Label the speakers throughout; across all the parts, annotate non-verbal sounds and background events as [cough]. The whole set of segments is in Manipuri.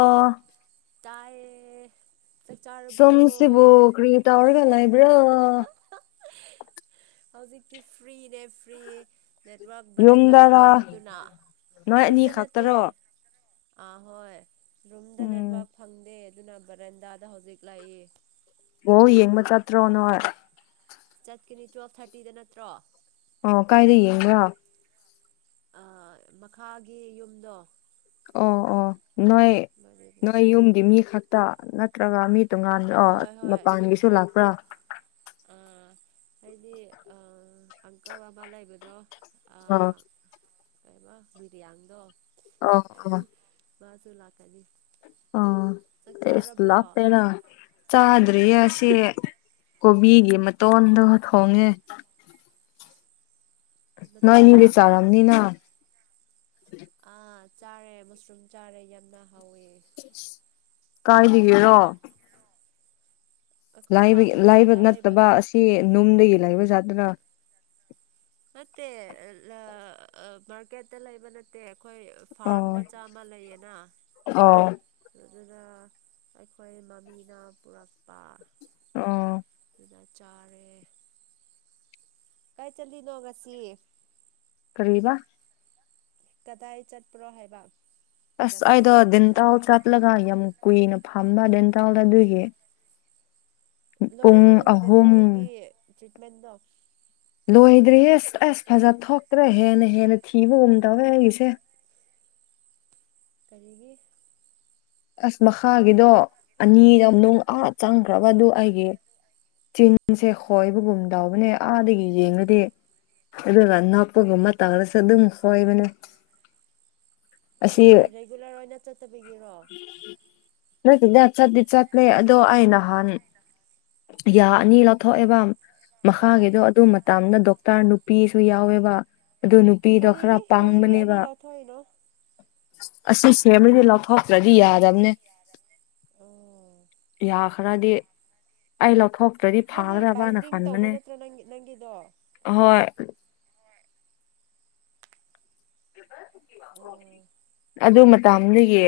Speaker 1: ꯑꯣ
Speaker 2: ꯇꯌꯦꯦ
Speaker 1: ꯁꯝꯁꯤꯕꯣ ꯀ꯭ꯔꯤꯇꯥ ꯑꯣꯔꯒꯂ ꯏ꯭ꯔꯥ
Speaker 2: ꯍꯧꯖꯤꯛꯇꯤ ꯐ꯭ꯔꯤꯅꯦ ꯐ꯭ꯔꯤꯌꯦ ꯅꯦꯠꯋꯛ ꯕꯔꯦꯟꯗꯥꯗ
Speaker 1: ꯌꯨꯝꯗꯔꯥ
Speaker 2: ꯂꯩꯕꯗꯨꯅ
Speaker 1: ꯅꯣꯏ ꯑꯅꯤ
Speaker 2: ꯔꯨꯝꯗ ꯅꯠꯇꯦ
Speaker 1: ꯈꯛꯇꯔꯣ
Speaker 2: ꯑ ꯍꯣꯏ ꯔꯨꯝꯗ
Speaker 1: ꯎꯝ
Speaker 2: ꯋꯥ ꯈꯟꯗꯦ ꯑꯗꯨꯅ ꯕꯔꯦꯟꯗꯥꯗ ꯍꯧꯖꯤꯛ ꯂꯥꯛꯏ
Speaker 1: ꯑꯣ ꯌꯦꯡꯕ ꯆꯠꯇ꯭ꯔꯣꯅ
Speaker 2: ꯆꯠꯀꯅꯤ ꯇꯨꯋꯦꯜꯐ ꯊꯥꯔꯇꯤꯗ ꯅꯠꯇ꯭ꯔꯣ
Speaker 1: ꯑꯣ ꯀꯥꯏꯗ ꯌꯦꯡꯕ꯭ꯔꯣ
Speaker 2: ꯑ ꯃꯈꯥꯒꯤ ꯌꯨꯝꯗꯣ
Speaker 1: ꯑꯣ ꯑꯣ ꯅꯣꯏ ꯅꯣꯏ ꯌꯨꯝꯗꯤ ꯃꯤ ꯈꯛꯇ ꯅꯠꯇ꯭ꯔꯒ ꯃꯤ ꯇꯣꯉꯥꯟ ꯑ
Speaker 2: ꯑꯍꯣꯏ ꯍꯣꯏ
Speaker 1: ꯃꯄꯥꯟꯒꯤꯁꯨ ꯂꯥꯛꯄ꯭ꯔꯥ
Speaker 2: ꯑ ꯍꯥꯏꯗꯤ ꯑ ꯑꯪꯀꯜ ꯑꯃꯃꯥ ꯂꯩꯕꯗꯣ
Speaker 1: ꯑꯥ
Speaker 2: ꯕ ꯕꯤꯔꯌꯥꯅꯤꯗꯣ
Speaker 1: ꯑ ꯑ
Speaker 2: ꯁ ꯂꯥꯛ
Speaker 1: ꯑꯣ ꯑꯦꯁ
Speaker 2: ꯆꯥꯔꯕ꯭ꯔꯣ
Speaker 1: ꯂꯥꯞꯄꯦꯔ ꯆꯥꯗ꯭ꯔꯤꯌꯦ ꯁꯤ ꯀꯣꯕꯤꯒꯤ ꯃꯇꯣꯟꯗꯣ ꯊꯣꯡꯉꯦ
Speaker 2: ꯅꯊꯟꯇ
Speaker 1: ꯅꯣꯏꯅꯤ ꯆꯔꯝꯅꯤꯅ
Speaker 2: ꯑꯥ ꯆꯥꯔꯦ ꯃꯁꯔꯨꯝ ꯆꯥꯔꯦ ꯌꯥꯝꯅ ꯍꯥꯎꯋꯦ
Speaker 1: ꯀꯥꯏꯗꯤꯒꯦꯔꯣ
Speaker 2: ꯑꯩꯈꯣꯏ
Speaker 1: ꯕ
Speaker 2: ꯐꯥꯔꯝ
Speaker 1: ꯂꯥꯏꯕ
Speaker 2: ꯃꯆꯥ
Speaker 1: ꯅꯠꯇꯕ
Speaker 2: ꯂꯩꯕꯗꯣ
Speaker 1: ꯑꯁꯤ ꯅꯨꯡꯗꯒꯤ ꯂꯥꯏꯕꯖꯥꯠꯇꯅ
Speaker 2: ꯃꯦ ꯑꯦ ꯃꯔꯀꯦꯗꯂ ꯏꯕ ꯅꯠꯇꯦ ꯑꯩꯈꯣꯏ ꯐꯥꯔꯝ
Speaker 1: ꯑꯣ
Speaker 2: ꯃꯆꯥ ꯑꯃ ꯂꯩꯌꯦꯅ
Speaker 1: ꯑꯣ
Speaker 2: ꯑꯗꯨꯗ ꯑꯩꯈꯣꯏ ꯃꯃꯤꯅ ꯄꯨꯔꯛꯄ
Speaker 1: ꯑꯣ
Speaker 2: ꯆꯔꯦ ꯀꯥꯏ ꯆꯠꯂꯤꯅꯣ ꯉꯁꯤ
Speaker 1: ꯀꯔꯤꯕꯥ
Speaker 2: ꯀꯗꯥꯏ ꯆꯠꯄ꯭ꯔꯣ ꯍꯥꯏꯕ
Speaker 1: ꯑꯁ ꯑꯩꯗꯣ
Speaker 2: ꯉꯁꯤ
Speaker 1: ꯗꯗꯤꯦꯟꯇꯥꯜ ꯆꯠꯂꯒ ꯌꯥꯝ ꯀꯨꯏꯅ ꯐꯝꯕ ꯗꯗꯤꯦꯟꯇꯥꯜ ꯑꯗꯨꯒꯤ
Speaker 2: ꯂꯣꯏꯔꯕꯣ
Speaker 1: ꯄꯨꯡ
Speaker 2: ꯅꯪ
Speaker 1: ꯑꯍꯨꯝ
Speaker 2: ꯈꯤꯗꯦꯟꯇꯧꯒꯤ ꯇ꯭ꯔꯤꯠꯃꯦꯟꯗꯣ
Speaker 1: ꯂꯣꯏꯗ꯭ꯔꯤꯌꯦ ꯑꯁ ꯑꯁ ꯐꯖ ꯊꯣꯛꯇ꯭ꯔꯦ ꯍꯦꯟꯅ ꯍꯦꯟꯅ ꯊꯤꯕꯒꯨꯝ ꯇꯧꯋꯦ ꯑꯩꯁꯦ
Speaker 2: ꯀꯔꯤꯒꯤ
Speaker 1: ꯑꯁ ꯃꯈꯥꯒꯤꯗꯣ ꯑꯅꯤꯔ ꯅꯨꯡ ꯑꯥ ꯆꯪꯈ꯭ꯔꯒꯗꯨ ꯑꯩꯒꯤ ꯆꯤꯟꯁꯦ ꯈꯣꯏꯕꯒꯨꯝ ꯇꯎꯕꯅꯦ ꯑꯥꯗꯒꯤ ꯌꯦꯡꯉꯗꯤ ꯑꯗꯨꯗꯟꯅꯄꯒꯃ ꯇꯥ꯭ꯔ ꯆ ꯑꯗꯨꯈꯏꯕꯅꯦ
Speaker 2: ꯅꯠꯇꯦ ꯔꯦꯒꯨꯂꯔ ꯑꯣꯏꯅ ꯆꯠꯇꯕꯒꯤꯔꯣ
Speaker 1: ꯅꯁꯤꯗ ꯆꯠꯗꯤ ꯆꯠꯂꯦ ꯑꯗꯣ ꯑ ꯅꯍꯥꯟ ꯌꯥ ꯑꯅꯤ ꯂꯧꯊꯣꯛꯑꯦꯕ
Speaker 2: ꯑꯥ
Speaker 1: ꯃꯈꯥꯒꯤꯗꯣ ꯑꯗꯨ ꯃꯇꯥꯝꯗ ꯗꯣꯛꯇꯔ ꯅꯨꯄꯤꯁꯨ ꯌꯥꯎꯋꯦꯕ ꯑꯗꯨ ꯅꯨꯄꯤꯗꯣ ꯈꯔ
Speaker 2: ꯀꯔꯤꯒꯤ ꯀꯔꯤꯒꯤ ꯑꯅꯤ
Speaker 1: ꯄꯡꯕꯅꯦꯕ
Speaker 2: [inaudible]
Speaker 1: ꯑꯁꯤꯁ ꯐꯦꯃꯤ ꯂꯤ ꯂꯥꯎ ꯊꯣ ꯭ꯇꯔꯗꯤ ꯌꯥꯗꯝꯅꯦ ꯌꯥꯈ꯭ꯔꯗꯤ ꯑꯥꯏ ꯂꯧ ꯊꯣꯛ ꯇꯔ꯭ꯗꯤ
Speaker 2: ꯍꯥꯏꯗꯤ
Speaker 1: ꯐꯥꯒ꯭ꯔꯕꯅ
Speaker 2: ꯕꯥꯏꯟꯗꯤꯡ ꯇꯧꯕ
Speaker 1: ꯈꯟꯕꯅꯦ
Speaker 2: ꯅꯠꯇ꯭ꯔꯣ ꯅꯪ ꯅꯪꯒꯤꯗꯣ ꯑꯥ
Speaker 1: ꯍꯣꯏ
Speaker 2: ꯎꯝ
Speaker 1: ꯑꯗꯨ ꯃꯇꯝꯗꯨꯒꯤ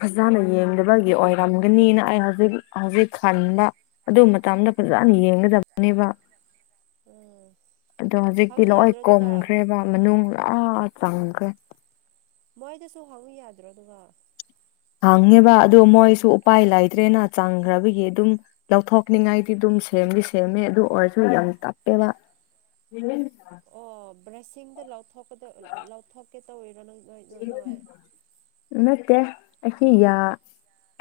Speaker 1: ꯐꯖꯅ ꯌꯦꯡꯗꯕꯒꯤ ꯑꯣꯏꯔꯝꯒꯅꯤꯅ ꯑꯩ ꯍꯧꯖꯤꯛ ꯍꯧꯖꯤꯛ ꯈꯥꯟꯗ ꯑꯗꯨ ꯃꯇꯝꯗ ꯐꯖꯅ ꯌꯦꯡꯒꯗꯕꯅꯦꯕ
Speaker 2: ꯎꯝ
Speaker 1: ꯑꯗꯣ ꯍꯧꯖꯤꯛꯇꯤ
Speaker 2: ꯍꯪꯉꯨ
Speaker 1: ꯂꯣꯏ
Speaker 2: ꯌꯥꯗ꯭ꯔꯣ ꯑꯗꯨꯒ
Speaker 1: ꯀꯨꯝꯈ꯭ꯔꯦꯕ ꯃꯅꯨꯡ ꯑ ꯇꯪ ꯈꯔꯦ
Speaker 2: ꯃꯣꯏꯗꯁꯨ ꯍꯪꯉꯨ ꯌꯥꯗ꯭ꯔꯣ ꯑꯗꯨꯒ
Speaker 1: ꯍꯪꯅꯦꯕ ꯑꯗꯨꯣ ꯃꯣꯏꯁꯨ ꯎꯄꯥꯏ ꯂꯩꯇ꯭ꯔꯦꯅ ꯆꯥꯡꯈ꯭ꯔꯕꯒꯤ ꯑꯗꯨꯝ ꯂꯧꯊꯣꯛꯅꯤꯡꯉꯥꯏ ꯗꯨꯝ ꯁꯦꯝꯗꯤ ꯁꯦꯝꯃꯦ ꯑꯗꯨ ꯑꯣꯏꯔꯁꯨ ꯌꯥꯝ ꯇꯞꯄꯦꯕ
Speaker 2: ꯑꯣ ꯕ꯭ꯔꯦꯁꯤꯡꯗ ꯂꯧꯊꯣꯛꯀ ꯂꯧꯊꯣꯛꯀꯦ ꯇꯧꯔꯣ ꯅꯪ ꯅꯣꯏ ꯅꯣꯏ
Speaker 1: ꯅꯠꯇꯦ ꯑꯩꯈꯤ ꯌꯥ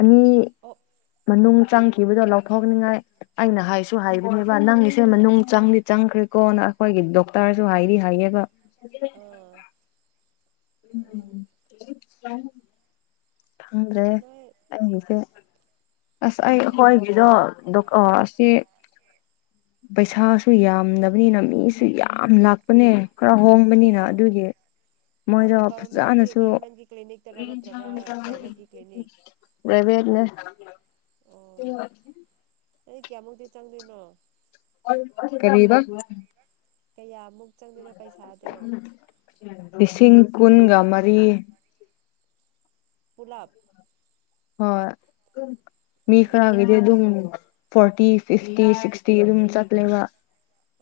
Speaker 1: ꯑꯅꯤ
Speaker 2: ꯑꯣ
Speaker 1: ꯃꯅꯨꯡ ꯆꯪꯈꯤꯕꯗꯣ ꯂꯧꯊꯣꯛꯅꯤꯡꯉꯥꯏ ꯑꯩꯅ ꯍꯥꯏꯁꯨ ꯍꯥꯏꯕꯅꯦꯕ ꯅꯪ ꯒꯤꯁꯦ ꯃꯅꯨꯡ ꯆꯪꯗꯤ ꯆꯪꯈ꯭ꯔꯦꯀꯣꯅ ꯑꯈꯣꯏꯒꯤ ꯗꯣꯛꯇꯔꯁꯨ ꯍꯥꯏꯔꯤ ꯍꯥꯏꯌꯦꯒ
Speaker 2: ꯑꯥ
Speaker 1: [unintelligible] ꯐꯪꯗ꯭ꯔꯦ
Speaker 2: ꯅꯣꯏ
Speaker 1: ꯑꯩꯁꯦ ꯑꯁ ꯑꯩ
Speaker 2: ꯑꯣ
Speaker 1: ꯑꯈꯣꯏꯒꯤꯗꯣ ꯑꯁꯤ ꯄꯩꯁꯥꯁꯨ ꯌꯥꯝꯗꯕꯅꯤꯅ ꯃꯤꯁꯨ ꯌꯥꯝ ꯂꯥꯛ ꯄꯅꯦ ꯈꯔ ꯍꯣꯡꯕꯅꯤꯅ
Speaker 2: ꯑꯥ
Speaker 1: ꯑꯗꯨꯒꯤ ꯃꯣꯏꯗꯣ
Speaker 2: ꯀꯥꯏꯗ ꯒꯚꯔꯃꯦꯟꯒꯤ
Speaker 1: ꯐꯖꯅꯁꯨ
Speaker 2: ꯒꯚꯔꯃꯦꯟꯒꯤ ꯀ꯭ꯂꯤꯅꯤꯛꯇꯔꯣ ꯅꯠꯇ꯭ꯔꯒ ꯄ꯭ꯔꯥꯏꯚꯦꯠꯀꯤ ꯀ꯭ꯂꯤꯅꯤꯛ
Speaker 1: ꯔꯦꯚꯤꯠꯅꯦ [unintelligible]
Speaker 2: ꯑꯩ ꯀꯌꯥꯃꯨꯛꯇꯤ ꯆꯪꯗꯣꯏꯅꯣ
Speaker 1: ꯀꯔꯤꯕ
Speaker 2: ꯀꯩꯌꯥ
Speaker 1: [unintelligible] ꯂꯤꯁꯤꯡ ꯁꯤꯡ ꯀꯨꯟꯒ ꯃꯔꯤ
Speaker 2: ꯂꯥꯞ
Speaker 1: ꯍꯣꯏ ꯃꯤ ꯈꯔ
Speaker 2: ꯑꯣ
Speaker 1: ꯒꯤꯗꯤ ꯑꯗꯨꯝ ꯐꯣꯔꯇꯤ ꯐꯤꯐꯇꯤ ꯁꯤꯁ ꯇꯤ ꯑꯗꯨꯝ ꯆꯠꯂꯦꯕ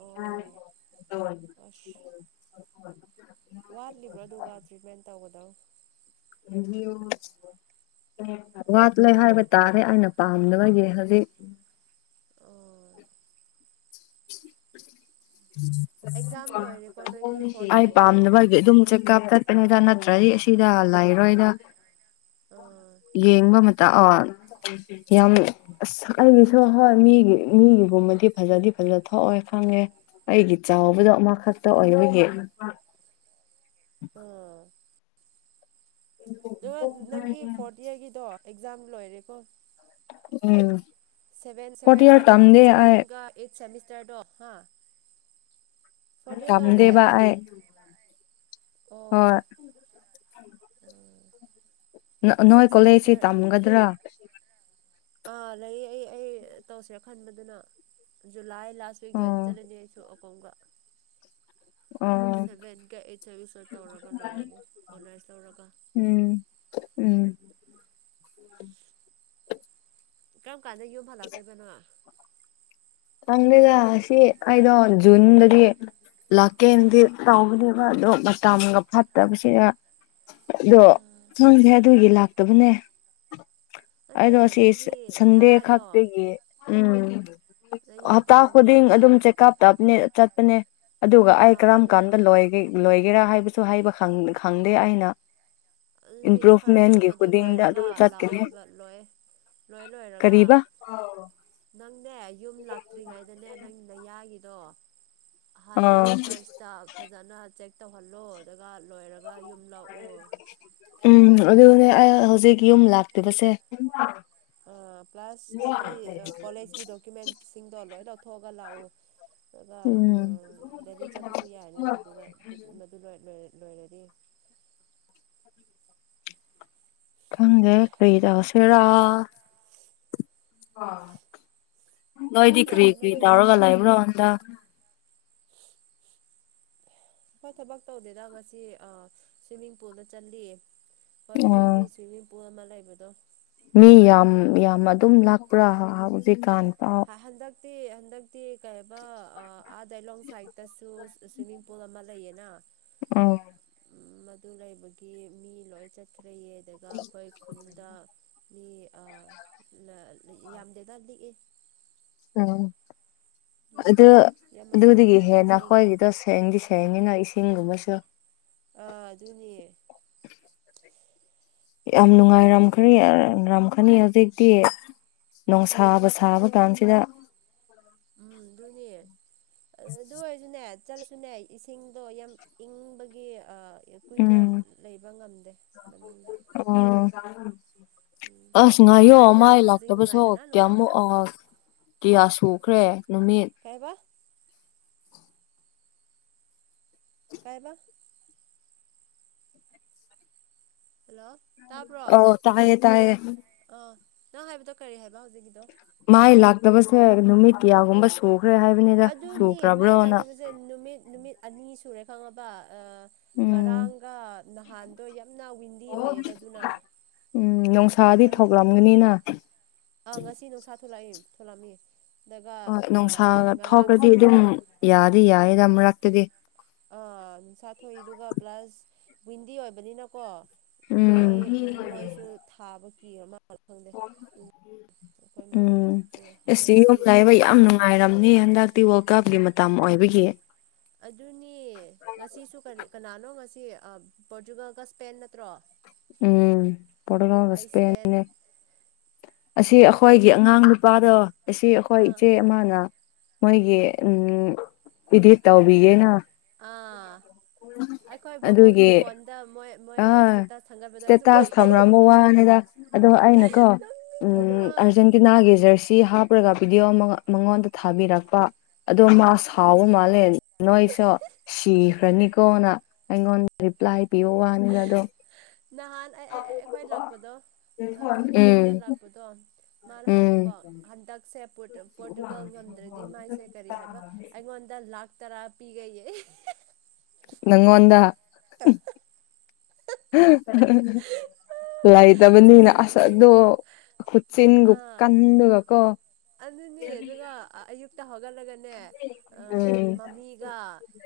Speaker 2: ꯑꯣ ꯑꯁ ꯋꯥꯠꯂꯤꯕ꯭ꯔꯣ ꯑꯗꯨꯒ ꯇ꯭ꯔꯤꯠꯃꯦꯟ ꯇꯧꯒꯗꯕ
Speaker 1: ꯂꯩꯕꯤꯌꯨ ꯋꯥꯠꯂꯦ ꯍꯥꯏꯕ ꯇꯥꯔꯦ ꯑꯩꯅ ꯄꯥꯝꯗꯕꯒꯤ ꯍꯧꯖꯤꯛ
Speaker 2: ꯑꯣ ꯑꯦꯛꯖꯥꯝ ꯂꯣꯏꯔꯦꯀꯣ ꯅꯣꯏꯒꯤ ꯐꯣꯔꯠ
Speaker 1: [inaudible] ꯑꯩ
Speaker 2: ꯏꯌꯥꯔꯒꯤ
Speaker 1: ꯄꯥꯝꯅꯕꯒꯤ ꯑꯗꯨꯝ ꯆꯦꯛꯀꯞ ꯆꯠꯄꯅꯦ ꯁꯤꯗ ꯅꯠꯇ꯭ꯔꯗꯤ ꯑꯁꯤꯗ ꯂꯩꯔꯣꯏꯗ
Speaker 2: ꯎꯝ
Speaker 1: ꯌꯦꯡꯕ ꯃꯇꯥ ꯑ ꯌꯥꯝ ꯑꯁ ꯑꯩꯒꯤꯁꯨ ꯍꯣꯏ ꯃꯤꯒꯤ ꯃꯤꯒꯤ ꯗꯤ ꯐꯖꯗꯤ ꯑꯗꯨꯖꯣ ꯊꯣꯛꯑꯣ ꯐꯪꯉꯦ ꯑꯩꯒꯤ ꯆꯥꯎꯕꯗꯣ ꯑꯃꯈꯛꯇ ꯑꯣꯏ ꯅꯒꯤ
Speaker 2: ꯎꯝ ꯑꯗꯨꯒ ꯅꯪꯒꯤ ꯐꯣꯔꯠ ꯏꯌꯥꯔꯒꯤꯗꯣ ꯑꯦꯛꯖꯥꯝ ꯂꯣꯏꯔꯦꯀꯣ
Speaker 1: ꯎꯝ
Speaker 2: ꯁꯚ
Speaker 1: ꯐꯣꯔꯠ
Speaker 2: ꯁꯚꯦꯟ
Speaker 1: ꯏꯌꯥꯔ ꯇꯝꯗꯦ ꯑꯩ
Speaker 2: ꯁꯦꯚꯦꯟꯒ ꯑꯩꯠ ꯁꯦꯃꯤꯁꯇꯔꯗꯣ ꯍꯥ ꯐꯣꯔꯠ ꯏꯌꯥꯔ ꯇꯧꯗꯦ
Speaker 1: ꯀꯝꯗꯦꯕꯥꯏ ꯍ
Speaker 2: ꯑꯣ ꯎꯝ
Speaker 1: ꯅꯣꯏ
Speaker 2: ꯁꯤꯛꯁ
Speaker 1: ꯀꯣꯂꯦꯖꯁꯤ
Speaker 2: ꯁꯦꯃꯤꯁꯇꯔ
Speaker 1: ꯇꯝꯒꯗ꯭ꯔꯥ
Speaker 2: ꯑꯥ ꯂꯩ ꯑꯩ ꯑꯩ ꯇꯧꯁꯦ ꯈꯟꯕꯗꯨꯅ ꯖꯨꯂꯥꯏ ꯂꯥꯁ ꯋꯤꯛꯀꯤꯗ
Speaker 1: ꯑꯣ
Speaker 2: ꯆꯠꯂꯅꯤ ꯑꯩꯁꯨ ꯑꯈꯣꯡꯒ
Speaker 1: ꯑꯣ
Speaker 2: ꯁꯦꯚꯦꯟꯒ ꯑꯩꯠ ꯁꯦꯃꯤꯁꯇꯔ ꯇꯧꯔꯒ ꯂꯣꯏꯔꯅꯤ ꯑꯣꯅꯔꯁ ꯂꯧꯧꯔꯒ
Speaker 1: ꯎꯝ ꯎꯝ
Speaker 2: ꯀꯔꯝ ꯀꯥꯟꯗ ꯌꯨꯝ ꯍꯜꯂꯛꯇꯣꯏꯕꯅꯣ
Speaker 1: ꯈꯪꯗꯦꯗ ꯑꯁꯤ ꯑꯩꯗꯣ ꯖꯨꯟꯗꯗꯤ ꯂꯥꯛꯀꯦꯅꯗꯤ ꯇꯧꯕꯅꯦꯕ ꯑꯗꯣ ꯃꯇꯝꯒ ꯐꯠꯇꯕꯁꯤꯗ ꯑꯗꯣ ꯈꯪꯗꯦ ꯑꯗꯨꯒꯤ ꯂꯥꯛꯇꯕꯅꯦ
Speaker 2: ꯅꯠꯇꯦ
Speaker 1: ꯑꯗꯣ ꯁꯤ
Speaker 2: ꯅꯪꯒꯤ
Speaker 1: ꯁꯟꯗꯦ
Speaker 2: ꯌꯥꯗꯣ
Speaker 1: ꯈꯛꯇꯒꯤ ꯎꯝ ꯍꯞꯇꯥ
Speaker 2: ꯅꯌꯥꯗꯣ
Speaker 1: ꯈꯨꯗꯤꯡ
Speaker 2: ꯑꯥ
Speaker 1: ꯑꯗꯨꯝ ꯆꯦꯛꯑꯞ ꯇꯞꯅꯦ ꯆꯠꯄꯅꯦ ꯑꯗꯨꯒ ꯑꯩ ꯀꯔꯝ
Speaker 2: ꯑꯗꯨꯅ
Speaker 1: ꯀꯥꯟꯗ ꯂꯣꯏꯒꯦ ꯂꯣꯏꯒꯦꯔꯥ ꯍꯥꯏꯕꯁꯨ ꯍꯥꯏꯕ ꯈꯪ ꯈꯪꯗꯦ ꯑꯩꯅ
Speaker 2: ꯑꯗꯨꯅꯦ ꯐꯔꯁꯇ
Speaker 1: ꯏꯝꯄ꯭ꯔꯨꯚꯃꯦꯟꯒꯤ
Speaker 2: ꯃꯗꯨ
Speaker 1: ꯈꯨꯗꯤꯡꯗ
Speaker 2: ꯂꯣꯏꯔꯒ
Speaker 1: ꯑꯗꯨꯝ
Speaker 2: ꯂꯥꯛꯑꯣ
Speaker 1: ꯆꯠꯀꯅꯤ
Speaker 2: ꯍꯥꯏꯕ ꯂꯣꯏꯌꯦ ꯂꯣꯏ ꯂꯣꯏꯔꯒ
Speaker 1: ꯀꯔꯤꯕ
Speaker 2: ꯀꯔꯤꯕ ꯅꯪꯅꯦ ꯌꯨꯝ ꯂꯥꯛꯇ꯭ꯔꯤꯉꯩꯗꯅꯦ ꯅꯪ ꯅꯌꯥꯒꯤꯗꯣ ꯍꯥꯟꯅ
Speaker 1: ꯑꯥ
Speaker 2: ꯐꯔꯁꯇ ꯐꯖꯅ ꯆꯦꯛ ꯇꯧꯍꯜꯂꯣ ꯑꯗꯨꯒ ꯂꯣꯏꯔ ꯒ ꯌꯨꯝ ꯂꯥꯛꯑꯣ
Speaker 1: ꯎꯝ ꯑꯗꯨꯅꯦ ꯑꯩ ꯍꯧꯖꯤꯛ ꯌꯨꯝ ꯂꯥꯛꯇꯕꯁꯦ
Speaker 2: ꯑ ꯄ꯭ꯂꯁ ꯅꯪꯒꯤ ꯀꯣꯂꯦꯖꯀꯤ ꯗꯣꯀꯨꯃꯦꯟꯁꯤꯡꯗꯣ ꯂꯣꯏ ꯂꯧꯊꯣꯛꯑꯒ ꯂꯥꯛꯎ ꯑꯗꯨꯒ ꯑ
Speaker 1: ꯎꯝ
Speaker 2: ꯗꯦꯜꯂꯤ ꯆꯠꯄꯁꯨ ꯌꯥꯔꯅꯤꯅ ꯑꯗꯨꯒ ꯃꯗꯨ ꯂꯣꯏꯔ ꯂꯣꯏꯔꯗꯤ
Speaker 1: ꯈꯪꯗꯦ ꯀꯩ ꯇꯧꯁꯤꯔꯥ
Speaker 2: ꯃꯤ
Speaker 1: ꯅꯣꯏꯗꯤ ꯀ꯭ꯔꯤ
Speaker 2: ꯀꯌꯥꯅꯣ
Speaker 1: ꯀ꯭ꯔꯤ
Speaker 2: ꯅꯪꯒꯤ ꯔꯦꯟꯗ
Speaker 1: ꯇꯧꯔꯒ
Speaker 2: ꯍꯧꯖꯤꯛ
Speaker 1: ꯂꯩꯕ꯭ꯔꯣ ꯍꯟꯗꯛ
Speaker 2: ꯍꯣꯏ ꯊꯕꯛ ꯇꯧꯗꯦꯗ ꯉꯁꯤ ꯑ ꯁ꯭ꯋꯤꯃꯤꯡ ꯄꯨꯜꯗ ꯆꯠꯂꯤꯌꯦ ꯍꯣꯏ
Speaker 1: ꯑꯣ
Speaker 2: ꯈꯨꯟꯒꯤ ꯁ꯭ꯋꯤꯃꯤꯡ ꯄꯨꯜ ꯑꯃ ꯂꯩꯕꯗꯣ
Speaker 1: ꯃꯤ ꯌꯥꯝ ꯌꯥꯝ ꯑꯗꯨꯝ ꯂꯥꯛꯄ꯭ꯔ ꯍꯧꯖꯤꯛꯀꯥꯟ ꯄꯥꯎ
Speaker 2: ꯍꯥ ꯍꯟꯗꯛꯇꯤ ꯍꯟꯗꯛꯇꯤ ꯀꯩꯕ ꯑ ꯑꯥꯗꯂꯣꯡ ꯁꯥꯏꯠꯇꯁꯨ ꯁ꯭ꯋꯤꯃꯤꯡ ꯄꯨꯜ ꯑꯃ ꯂꯩꯌꯦꯅ
Speaker 1: ꯎꯝ
Speaker 2: ꯃꯗꯨ ꯂꯩꯕꯒꯤ ꯃꯤ ꯂꯣꯏ ꯆꯠꯈ꯭ꯔꯦꯌꯦ ꯑꯗꯨꯒ ꯑꯩꯈꯣꯏ ꯈꯨꯟꯗ ꯃꯤ ꯑ ꯂ ꯌꯥꯝꯗꯦꯗ ꯂꯤꯛꯏ
Speaker 1: ꯎꯝ ꯑꯗꯨ
Speaker 2: ꯌꯥꯝꯃꯁꯨ
Speaker 1: ꯑꯗꯨꯗꯒꯤ
Speaker 2: ꯅꯨꯡꯉꯥꯏ
Speaker 1: ꯍꯦꯟꯅ
Speaker 2: ꯏꯪꯁꯨ ꯏꯪꯉꯤ
Speaker 1: ꯑꯩꯈꯣꯏꯒꯤꯗꯣ ꯁꯦꯡꯗꯤ ꯁꯦꯡꯉꯤꯅ ꯏꯁꯤꯡ ꯁꯤꯡꯒꯨꯝꯕꯁꯨ
Speaker 2: ꯑꯥ ꯑꯗꯨꯅꯦ
Speaker 1: ꯌꯥꯝ
Speaker 2: ꯎꯝ
Speaker 1: ꯅꯨꯡꯉꯥꯏꯔꯝꯈ꯭ꯔꯦ ꯈꯅꯤ ꯍꯧꯖꯤꯛꯇꯤ ꯅꯨꯡꯁꯥꯕ ꯁꯥꯕ ꯀꯥꯟꯁꯤꯗ
Speaker 2: ꯑꯗꯨꯅꯦ ꯑꯗꯨ ꯑꯣꯏꯁꯨꯅꯦ ꯆꯠꯂꯁꯨꯅꯦ ꯏꯁꯤꯡꯗꯣ ꯌꯥꯝ ꯏꯪꯕꯒꯤ ꯑ ꯀꯨꯏꯅ
Speaker 1: ꯎꯝ
Speaker 2: ꯂꯩꯕ ꯉꯝꯗꯦ ꯃꯅꯨꯡꯗ
Speaker 1: ꯑꯣ
Speaker 2: ꯎꯝ
Speaker 1: ꯑꯁ ꯉꯥꯏꯌꯣ ꯃꯥꯏ
Speaker 2: ꯂꯥꯛꯑꯦ ꯍꯧꯖꯤꯛ
Speaker 1: ꯂꯥꯛꯇꯕꯁ꯭ꯅꯨ
Speaker 2: ꯅꯨꯡꯉꯥꯏꯕꯅ
Speaker 1: ꯀꯌꯥꯃꯨꯛ
Speaker 2: ꯅꯨꯡꯉꯥꯏꯕꯅ
Speaker 1: ꯑ ꯀꯤꯌꯥ ꯁꯨꯈ꯭ꯔꯦ ꯅꯨꯃꯤꯠ
Speaker 2: ꯀꯥꯏꯕ ꯀꯏꯕ ꯍꯜꯂꯣ ꯇꯥꯕ꯭ꯔꯣ
Speaker 1: ꯑꯣ ꯇꯥꯍꯌꯦ ꯇꯥꯍꯌꯦ
Speaker 2: ꯑꯥ ꯅꯪ ꯍꯥꯏꯕꯗꯣ ꯀꯔꯤ ꯍꯥꯏꯕ ꯍꯧꯖꯤꯛꯀꯤꯗꯣ
Speaker 1: ꯗꯕꯁꯦ ꯅꯨꯃꯤꯠ ꯀꯌꯥꯒꯨꯝꯕ ꯁꯨ
Speaker 2: ꯑꯗꯨꯅꯤ ꯃꯥꯏ ꯂꯥꯛꯇꯕꯁꯦ ꯅꯨꯃꯤꯠ ꯅꯨꯃꯤꯠ ꯑꯅꯤ ꯁꯨꯔꯦ ꯈꯪꯉꯕ ꯑ
Speaker 1: ꯎꯝ
Speaker 2: ꯉꯔꯥꯡꯒ ꯅꯍꯥꯟꯗꯣ ꯌꯥꯝꯅ ꯋꯤꯟꯗꯤ ꯑꯣꯏꯌꯦꯕ ꯑꯗꯨꯅ
Speaker 1: ꯎꯝ ꯅꯨꯡꯁꯥꯗꯤ ꯊꯣꯛꯂꯝꯒꯅꯤꯅ
Speaker 2: ꯑ ꯉꯁꯤ ꯅꯨꯡꯁꯥ ꯊꯣꯛꯂꯛꯏꯝ ꯊꯣꯛꯂꯝꯃꯤ ꯑꯗꯨꯒ
Speaker 1: ꯑ ꯅꯨꯡꯁꯥ ꯊꯣꯛꯔꯗꯤ
Speaker 2: ꯉꯔꯥꯡꯁꯨ
Speaker 1: ꯑꯗꯨꯝ ꯌꯥꯗꯤ ꯌꯥꯌꯦꯗ ꯃꯔꯛꯇꯗꯤ
Speaker 2: ꯑꯥ ꯅꯨꯡꯁꯥ ꯊꯣꯛꯏꯗꯨꯒ ꯄ꯭ꯂꯁ ꯋꯤꯟꯗꯤ ꯑꯣꯏꯕꯅꯤꯅꯀꯣ ꯃꯥꯏ
Speaker 1: ꯎꯝ
Speaker 2: ꯃꯣꯏꯁꯨ ꯊꯥꯕ ꯀꯤꯔ ꯃꯥ
Speaker 1: [unintelligible]
Speaker 2: ꯃꯥꯏ
Speaker 1: ꯎꯝ
Speaker 2: ꯂꯥꯛꯇꯦ
Speaker 1: ꯑꯁ
Speaker 2: ꯉꯁꯤ
Speaker 1: ꯌꯨꯝ ꯂꯩꯕ ꯌꯥꯝ ꯅꯨꯡꯉꯥꯏꯔꯝꯅꯤ ꯍꯟꯗꯛꯇꯤ ꯋꯥꯔꯜ ꯀꯞꯒꯤ ꯃꯠ ꯇꯝ ꯑꯣꯏꯕꯒꯤ
Speaker 2: ꯑꯗꯨꯅꯤ ꯉꯁꯤꯁꯨ ꯀꯔꯤ ꯀꯅꯥꯅꯣ ꯉꯁꯤ ꯑ ꯄꯣꯔꯇꯨꯒꯜꯒ ꯁ꯭ꯄꯦꯟ ꯅꯠꯇ꯭ꯔꯣ
Speaker 1: ꯎꯝ ꯄꯠꯂꯣ
Speaker 2: ꯑꯩ
Speaker 1: ꯔꯁ
Speaker 2: ꯁ꯭ꯄꯦꯟ
Speaker 1: ꯑꯁꯤ ꯑꯩꯈꯣꯏꯒꯤ ꯑꯉꯥꯡ ꯅꯨꯄꯥꯗꯣ ꯑꯁꯤ ꯑꯩꯈꯣꯏ
Speaker 2: ꯑꯥ
Speaker 1: ꯏꯆꯦ ꯑꯃꯅ ꯃꯣꯏꯒꯤ ꯎꯝ ꯏꯙꯦ ꯇꯥꯎꯕꯤꯒꯦꯅ
Speaker 2: ꯑꯥ ꯑꯩꯈꯣꯏ ꯕꯕꯣꯒꯤ
Speaker 1: ꯑꯗꯨꯒꯤ
Speaker 2: ꯐꯣꯟꯗ ꯃꯣꯏ ꯃꯣꯏ ꯏꯁ
Speaker 1: ꯑꯥ ꯏꯁꯇꯦꯇꯥꯁ ꯊꯝꯔꯝꯕ ꯋꯥꯅꯤꯗ ꯑꯗꯣ ꯑꯩꯅꯀꯣ ꯎꯝ
Speaker 2: ꯅꯣꯛꯅꯤꯡꯕꯅ
Speaker 1: ꯑꯥꯔꯖꯦꯟꯇꯤꯅꯥꯒꯤ ꯖꯔ ꯑꯁꯤ ꯍꯥꯞꯄꯔꯒ ꯚꯤꯗꯤꯑꯣ ꯃꯉꯣꯟꯗ ꯊꯥꯕꯤꯔꯛꯄ ꯑꯗꯣ ꯃꯥ
Speaker 2: ꯑꯥ
Speaker 1: ꯁꯥꯎꯕ ꯃꯥꯜꯂꯦ ꯅꯣꯏꯁꯨ ꯁꯤ ꯐꯅꯤꯀꯣꯅ ꯑꯩꯉꯣꯟꯅ ꯔꯤꯄ꯭ꯂꯥꯏ ꯄꯤ ꯋꯥꯅꯤꯅ ꯑꯗꯨꯣ
Speaker 2: ꯅꯍꯥꯟ ꯑꯩꯈꯣꯏ ꯂꯥꯛꯄꯗꯣ
Speaker 1: ꯎꯝ
Speaker 2: ꯌꯨꯝꯗ ꯂꯥꯛꯄꯗꯣ ꯃꯥꯅ
Speaker 1: ꯎꯝ
Speaker 2: ꯍꯥꯏꯕꯀꯣ ꯍꯟꯗꯛꯁꯦ ꯄꯣꯔꯇꯨꯒꯜ ꯉꯝꯗ꯭ꯔꯗꯤ ꯃꯥꯏꯁꯦ ꯀꯔꯤ ꯍꯥꯏꯕ ꯑꯩꯉꯣꯟꯗ ꯂꯥꯛ ꯇꯔꯥ ꯄꯤꯒ
Speaker 1: ꯅꯪꯉꯣꯟꯗ ꯂꯩꯇꯕꯅꯤꯅ ꯑꯁ ꯑꯗꯣ
Speaker 2: ꯅꯣꯛꯅꯤꯡꯕꯅ
Speaker 1: ꯈꯨꯁꯤꯡꯒ
Speaker 2: ꯑꯥ
Speaker 1: ꯀꯗꯒꯀꯣ
Speaker 2: ꯑꯗꯨꯅꯦ ꯑꯗꯨꯒ ꯑꯌꯨꯛꯇ ꯍꯧꯒꯠꯂꯒꯅꯤ
Speaker 1: ꯎꯝ
Speaker 2: ꯃꯃꯤꯒ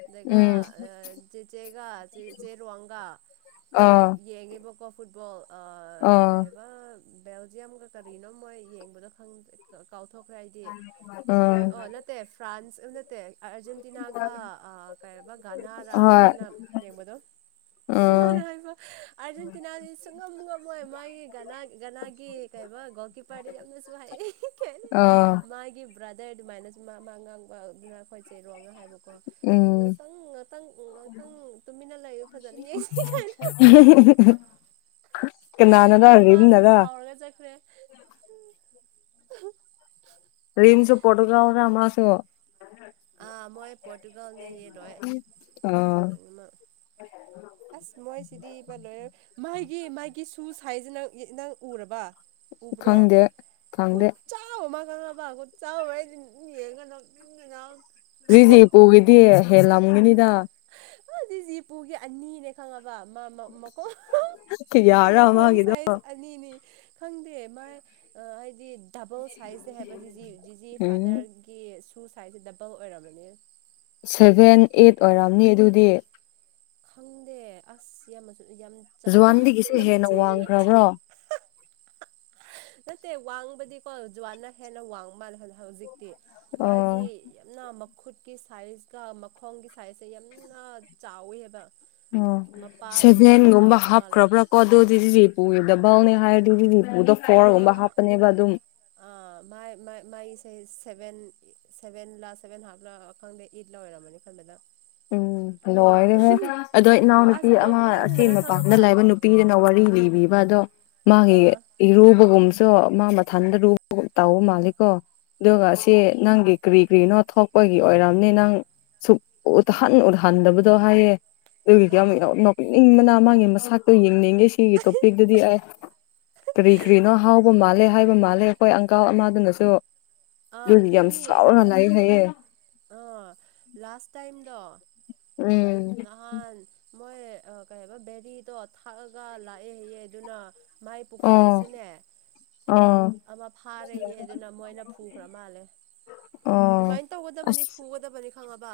Speaker 2: ꯑꯗꯨꯒ
Speaker 1: ꯎꯝ
Speaker 2: ꯆꯦꯆꯦꯒ ꯔꯋꯥꯡꯒ ꯃꯣꯏ
Speaker 1: ꯑꯥ
Speaker 2: ꯌꯦꯡꯉꯦꯕꯀꯣ ꯐꯨꯠꯕꯣꯜ ꯀꯩ ꯍꯥꯏꯕ ꯕꯦꯜꯖꯤꯌꯝꯒ ꯀꯔꯤꯅꯣ ꯃꯣꯏ ꯌꯦꯡꯕꯗꯣ ꯊꯣꯛꯈ꯭ꯔꯦ ꯑꯩꯗꯤ
Speaker 1: ꯑꯥ ꯎꯝ
Speaker 2: ꯑꯣ ꯅꯠꯇꯦ ꯐ꯭ꯔꯥꯟꯁ ꯑ ꯅꯠꯇꯦ ꯑꯥꯔꯖꯦꯟꯇꯤꯅꯥꯒ ꯀꯩꯔꯤꯕ ꯒꯅꯥꯔ
Speaker 1: ꯍꯣꯏ
Speaker 2: ꯃꯣꯏꯅ ꯌꯦꯡꯕꯗꯣ
Speaker 1: ꯎꯝ
Speaker 2: ꯐꯅꯕ ꯑꯔꯖꯦꯟꯇꯤꯅꯥꯗꯤ ꯁꯨꯡꯉ ꯃꯉ ꯃꯣꯏ ꯃꯥꯒꯤ ꯒꯅꯥ ꯒꯅꯥꯒꯤ ꯀꯩ ꯒꯣꯜ ꯀꯤꯞꯄꯔꯗ ꯌꯥꯝꯅꯁꯨ ꯍꯥꯏꯌꯦ
Speaker 1: ꯑꯥ
Speaker 2: ꯕ꯭ꯔꯥꯗꯔ ꯑꯗꯨꯃꯥꯏꯅꯁꯨ ꯃꯥ ꯃꯥ ꯉꯥꯡꯕ ꯑꯗꯨꯅ ꯑꯩꯈꯣꯏ ꯆꯦꯔꯣ ꯉ ꯍꯥꯏꯕ
Speaker 1: ꯎꯝ
Speaker 2: ꯉꯥꯛꯇꯪ ꯉꯥꯛꯇꯪ ꯉꯥꯛꯇꯪ ꯇꯨꯃꯤꯟꯅ ꯂꯩꯔ ꯐꯖꯅ ꯌꯦꯡꯁꯤꯩ ꯀꯥꯏꯅ
Speaker 1: [unintelligible] ꯀꯅꯥꯅꯔ
Speaker 2: ꯇꯣ ꯃꯥꯁ
Speaker 1: ꯔꯤꯝꯅꯔ
Speaker 2: ꯁꯥꯎꯔꯒ ꯆꯦꯛꯈꯦ
Speaker 1: ꯔꯔꯤꯝꯁ ꯄꯠꯒ꯭ꯔ ꯃꯥꯁꯨ
Speaker 2: ꯑ ꯃꯣꯏ ꯄꯣꯔꯇꯨꯒꯜꯅꯦ ꯌꯦ ꯂꯣꯏ
Speaker 1: ꯑꯥ
Speaker 2: ꯑꯁ ꯃꯣꯏ ꯆꯗꯤ ꯄ ꯂꯣꯏ ꯃꯥꯏ ꯒꯤ ꯃꯥꯒꯤ ꯁꯨ ꯍꯥꯏꯁ ꯅꯪ ꯅꯪ ꯎꯔꯕ ꯎꯕ꯭ꯔꯣ
Speaker 1: ꯈꯪꯗꯦ ꯈꯪꯗꯦ
Speaker 2: ꯄꯥ ꯆꯥꯎ [unintelligible]
Speaker 1: ꯖꯤ ꯄꯨꯒꯤꯗꯤ ꯍꯦꯂꯝꯒꯅꯤꯗ
Speaker 2: ꯑꯗꯤꯁꯤ ꯄꯨꯒꯤ ꯑꯅꯤꯅꯦ ꯈꯪꯉ ꯃꯈꯣꯡ
Speaker 1: ꯀꯌꯥꯔ
Speaker 2: ꯃꯈꯣꯡ
Speaker 1: ꯃꯥꯒꯤꯗꯣ
Speaker 2: ꯁꯥꯏꯁ ꯑꯅꯤꯅꯤ ꯈꯪꯗꯦ ꯃꯥꯏ ꯑ ꯍꯥꯏꯗꯤ ꯗꯕꯜ ꯁꯥꯏꯖꯁꯦ ꯍꯥꯏꯕ ꯖꯤꯖꯤ ꯖꯤꯖꯤ
Speaker 1: ꯎꯝ
Speaker 2: ꯐꯥꯗꯔꯒꯤ ꯁꯨ ꯁꯥꯏꯖꯁꯦ ꯗꯕꯜ ꯑꯣꯏꯔꯝꯕꯅꯦ
Speaker 1: ꯁꯦꯚꯦꯟ ꯑꯩꯠ ꯑꯣꯏꯔꯝꯅꯤ ꯑꯗꯨꯗꯤ
Speaker 2: ꯈꯪꯗꯦ ꯑꯁ ꯌꯥꯝꯃꯁꯨ ꯌꯥꯝ ꯆꯥꯎꯋꯤ
Speaker 1: ꯖꯨꯋꯥꯟꯗꯒꯤꯁꯨ ꯍꯦꯟꯅ
Speaker 2: ꯅꯝꯊꯤꯁꯨꯊꯤ
Speaker 1: ꯋꯥꯡꯈ꯭ꯔꯕ꯭ꯔꯣ
Speaker 2: ꯅꯠꯇꯦ ꯋꯥꯡꯕꯗꯤꯀꯣ ꯖꯨꯋꯥꯅ ꯍꯦꯟꯅ ꯋꯥꯡ ꯃꯥꯜꯂꯦ ꯍꯧꯖꯤꯛꯇꯤ
Speaker 1: ꯑꯣ
Speaker 2: ꯃꯥꯒꯤ ꯌꯥꯝꯅ ꯨꯈꯨꯠꯀꯤ ꯁꯥꯏꯖꯀ ꯃꯈꯣꯡꯒꯤ ꯁꯥꯏꯖꯁ ꯌꯥꯝꯅ ꯆꯥꯎꯋꯤ
Speaker 1: ꯑꯣ ꯁꯦꯚꯦꯟꯒꯨꯝꯕ
Speaker 2: ꯆꯥꯎꯈ꯭ꯔ ꯃꯥꯜꯂꯦ
Speaker 1: ꯍꯥꯞꯈ꯭ꯔꯕ꯭ꯔꯥ ꯀꯣ ꯑꯗꯨꯗꯤ ꯗꯕ ꯕꯥꯅꯦ ꯍꯥꯏꯔꯗꯨꯗꯤ ꯎꯗ ꯐꯣꯔꯒꯨꯝꯕ
Speaker 2: ꯑꯥ
Speaker 1: ꯍꯥꯞꯄꯅꯦꯕ ꯑꯗꯨꯝ
Speaker 2: ꯑꯥ ꯃꯥꯏ ꯃꯥꯏ ꯃꯥꯏꯁꯦ ꯁꯚꯦꯟ ꯂꯥ ꯁꯚꯦꯟ ꯍꯥꯞ ꯂꯥ ꯈꯪꯗꯦ ꯏꯠ ꯂ ꯑꯣꯏꯔꯝꯃꯅꯤ ꯈꯟꯕꯗ
Speaker 1: ꯎꯝ ꯂꯣꯏꯔꯦꯍꯦ ꯑꯗꯣ ꯏꯅꯥꯎꯅꯨꯄꯤ
Speaker 2: ꯑꯁ
Speaker 1: ꯑꯃ ꯑꯦ
Speaker 2: ꯅꯣꯛꯅꯤꯡꯕꯅ
Speaker 1: ꯃꯄꯥꯟꯗ
Speaker 2: ꯈꯪꯉꯕ
Speaker 1: ꯂꯕ ꯅꯨꯄꯤꯗꯅ ꯋꯥꯔꯤ ꯂꯤꯕꯤꯕ ꯗꯣ
Speaker 2: ꯑꯥ
Speaker 1: ꯃꯥꯒꯤ ꯏꯔꯨꯕꯒꯨꯝ ꯑꯣ ꯃꯥ ꯃꯊꯟꯗ ꯂꯨꯕ ꯇꯥꯎꯕ ꯃꯥꯜꯂꯤꯀꯣ ꯑꯗꯨꯒ ꯁꯤ ꯅꯪꯒꯤ ꯀꯔꯤ ꯀ꯭ꯔꯤꯅꯣ ꯊꯣꯛꯄꯒꯤ ꯑꯣꯏꯔꯝꯅꯤ ꯅꯪ ꯁꯨꯛ ꯎꯠꯍꯟ ꯎꯠꯍꯟꯗꯕꯗꯣ ꯍꯥꯏꯌꯦ ꯑꯗꯨꯒꯤꯗꯤ ꯌꯥꯝꯨ
Speaker 2: ꯑꯥ
Speaker 1: ꯅꯣꯛꯅꯤꯡꯕꯅ ꯃꯥꯒꯤ ꯃꯁꯥꯛꯇꯣ ꯌꯦꯡꯅꯤꯡꯉꯦ ꯁꯤꯒꯤ ꯇꯣꯄꯤꯛꯇꯗꯤ ꯑꯦ ꯀꯔꯤ ꯀꯔꯤꯅꯣ ꯍꯥꯎꯕ ꯃꯥꯜꯂꯦ ꯍꯥꯏꯕ ꯃꯥꯜꯂꯦ ꯑꯩꯈꯣꯏ ꯑꯪꯀꯥꯜ ꯑꯃꯗꯨꯅꯁꯨ
Speaker 2: ꯑꯥ
Speaker 1: ꯑꯗꯨꯒꯤ ꯌꯥꯝ
Speaker 2: ꯑꯗꯨꯅꯦ
Speaker 1: ꯁꯥꯎꯔꯒꯥ ꯂꯩꯌꯦ ꯍꯥꯏꯌꯦ
Speaker 2: ꯗ
Speaker 1: ꯎꯝ
Speaker 2: ꯃꯣꯏ ꯀꯩ ꯍꯥꯏꯕ ꯕꯦꯔꯤꯗꯣ ꯊꯥꯛꯑꯒ ꯂꯥꯛꯑꯦ ꯍꯥꯏꯌꯦ ꯑꯗꯨꯅ ꯃꯥꯏ
Speaker 1: ꯑꯣ
Speaker 2: ꯄꯣꯀꯦꯠꯇꯁꯨꯅꯦ
Speaker 1: ꯑꯣ
Speaker 2: ꯑꯃ ꯐꯥꯔꯦꯌꯦ ꯑꯗꯨꯅ ꯃꯣꯏꯅ ꯐꯨꯈ꯭ꯔ ꯃꯥꯜꯂꯦ
Speaker 1: ꯑꯣ
Speaker 2: ꯑꯗꯨꯃꯥꯏꯅ ꯇꯧꯒꯗꯕꯅꯤ
Speaker 1: ꯑꯁ
Speaker 2: ꯐꯨꯒꯗꯕꯅꯤ ꯈꯪꯉꯕ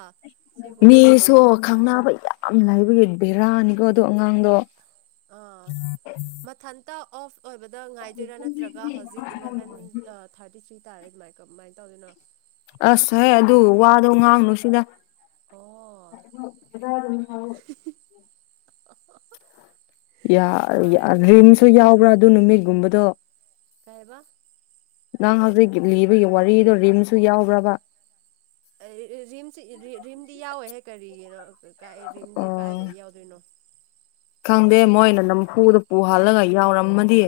Speaker 2: ꯁꯤꯒꯨꯝꯕꯗꯗꯤ
Speaker 1: ꯃꯤꯁꯨ ꯈꯪꯅꯕ ꯌꯥꯝ ꯂꯥꯏꯕꯒꯤ ꯕꯦꯔꯥꯅꯤꯀꯣ ꯑꯗꯣ ꯑꯉꯥꯡꯗꯣ
Speaker 2: ꯇ ꯑꯣꯐ ꯑꯣꯏꯕꯗ ꯉꯥꯏꯗꯣꯏꯔꯥ ꯅꯠꯇ꯭ꯔꯒ ꯍꯧꯖꯤꯛ ꯏꯂꯕꯦꯟ ꯊꯥꯔꯇꯤ ꯊ꯭ꯔꯤ ꯍꯥꯏꯇꯥꯥꯔꯦ ꯑꯗꯏꯃꯥꯏꯅ ꯇꯧꯗꯅ
Speaker 1: ꯑꯁ ꯍꯣꯏ ꯑꯗꯨ ꯋꯥꯗꯣ ꯉꯥꯡꯅꯨ ꯁꯤꯗ
Speaker 2: ꯑꯣ
Speaker 1: ꯑꯗꯨ ꯑꯗꯨ
Speaker 2: ꯍꯍꯍ
Speaker 1: ꯔꯤꯝꯁꯨ
Speaker 2: ꯑꯗꯨꯒ
Speaker 1: ꯌꯥꯎꯕ꯭ꯔꯥ ꯑꯗꯨ ꯅꯨꯃꯤꯠꯒꯨꯝꯕꯗꯣ
Speaker 2: ꯀꯩꯕ
Speaker 1: ꯅꯪ ꯍꯧꯖꯤꯛ ꯂꯤꯕꯒꯤ ꯋꯥꯔꯤꯗꯣ ꯔꯤꯝꯁꯨ ꯌꯥꯎꯕ꯭ꯔꯕ
Speaker 2: ꯔꯤꯝꯁ ꯔꯤꯝꯗꯤ ꯌꯥꯎꯔꯣꯏꯍꯦ ꯀꯔꯤꯒꯤꯅꯣ ꯀ ꯀꯥꯏ ꯔꯤꯝꯗꯤ
Speaker 1: ꯑꯣ
Speaker 2: ꯀꯥꯏꯗꯒꯤ ꯌꯥꯎꯗꯣꯏꯅꯣ
Speaker 1: ꯈꯪꯗꯦ ꯃꯣꯏꯅ ꯅꯝꯐꯨꯗ ꯄꯨꯍꯜꯂꯒ ꯌꯥꯎꯔꯝꯃꯗꯤ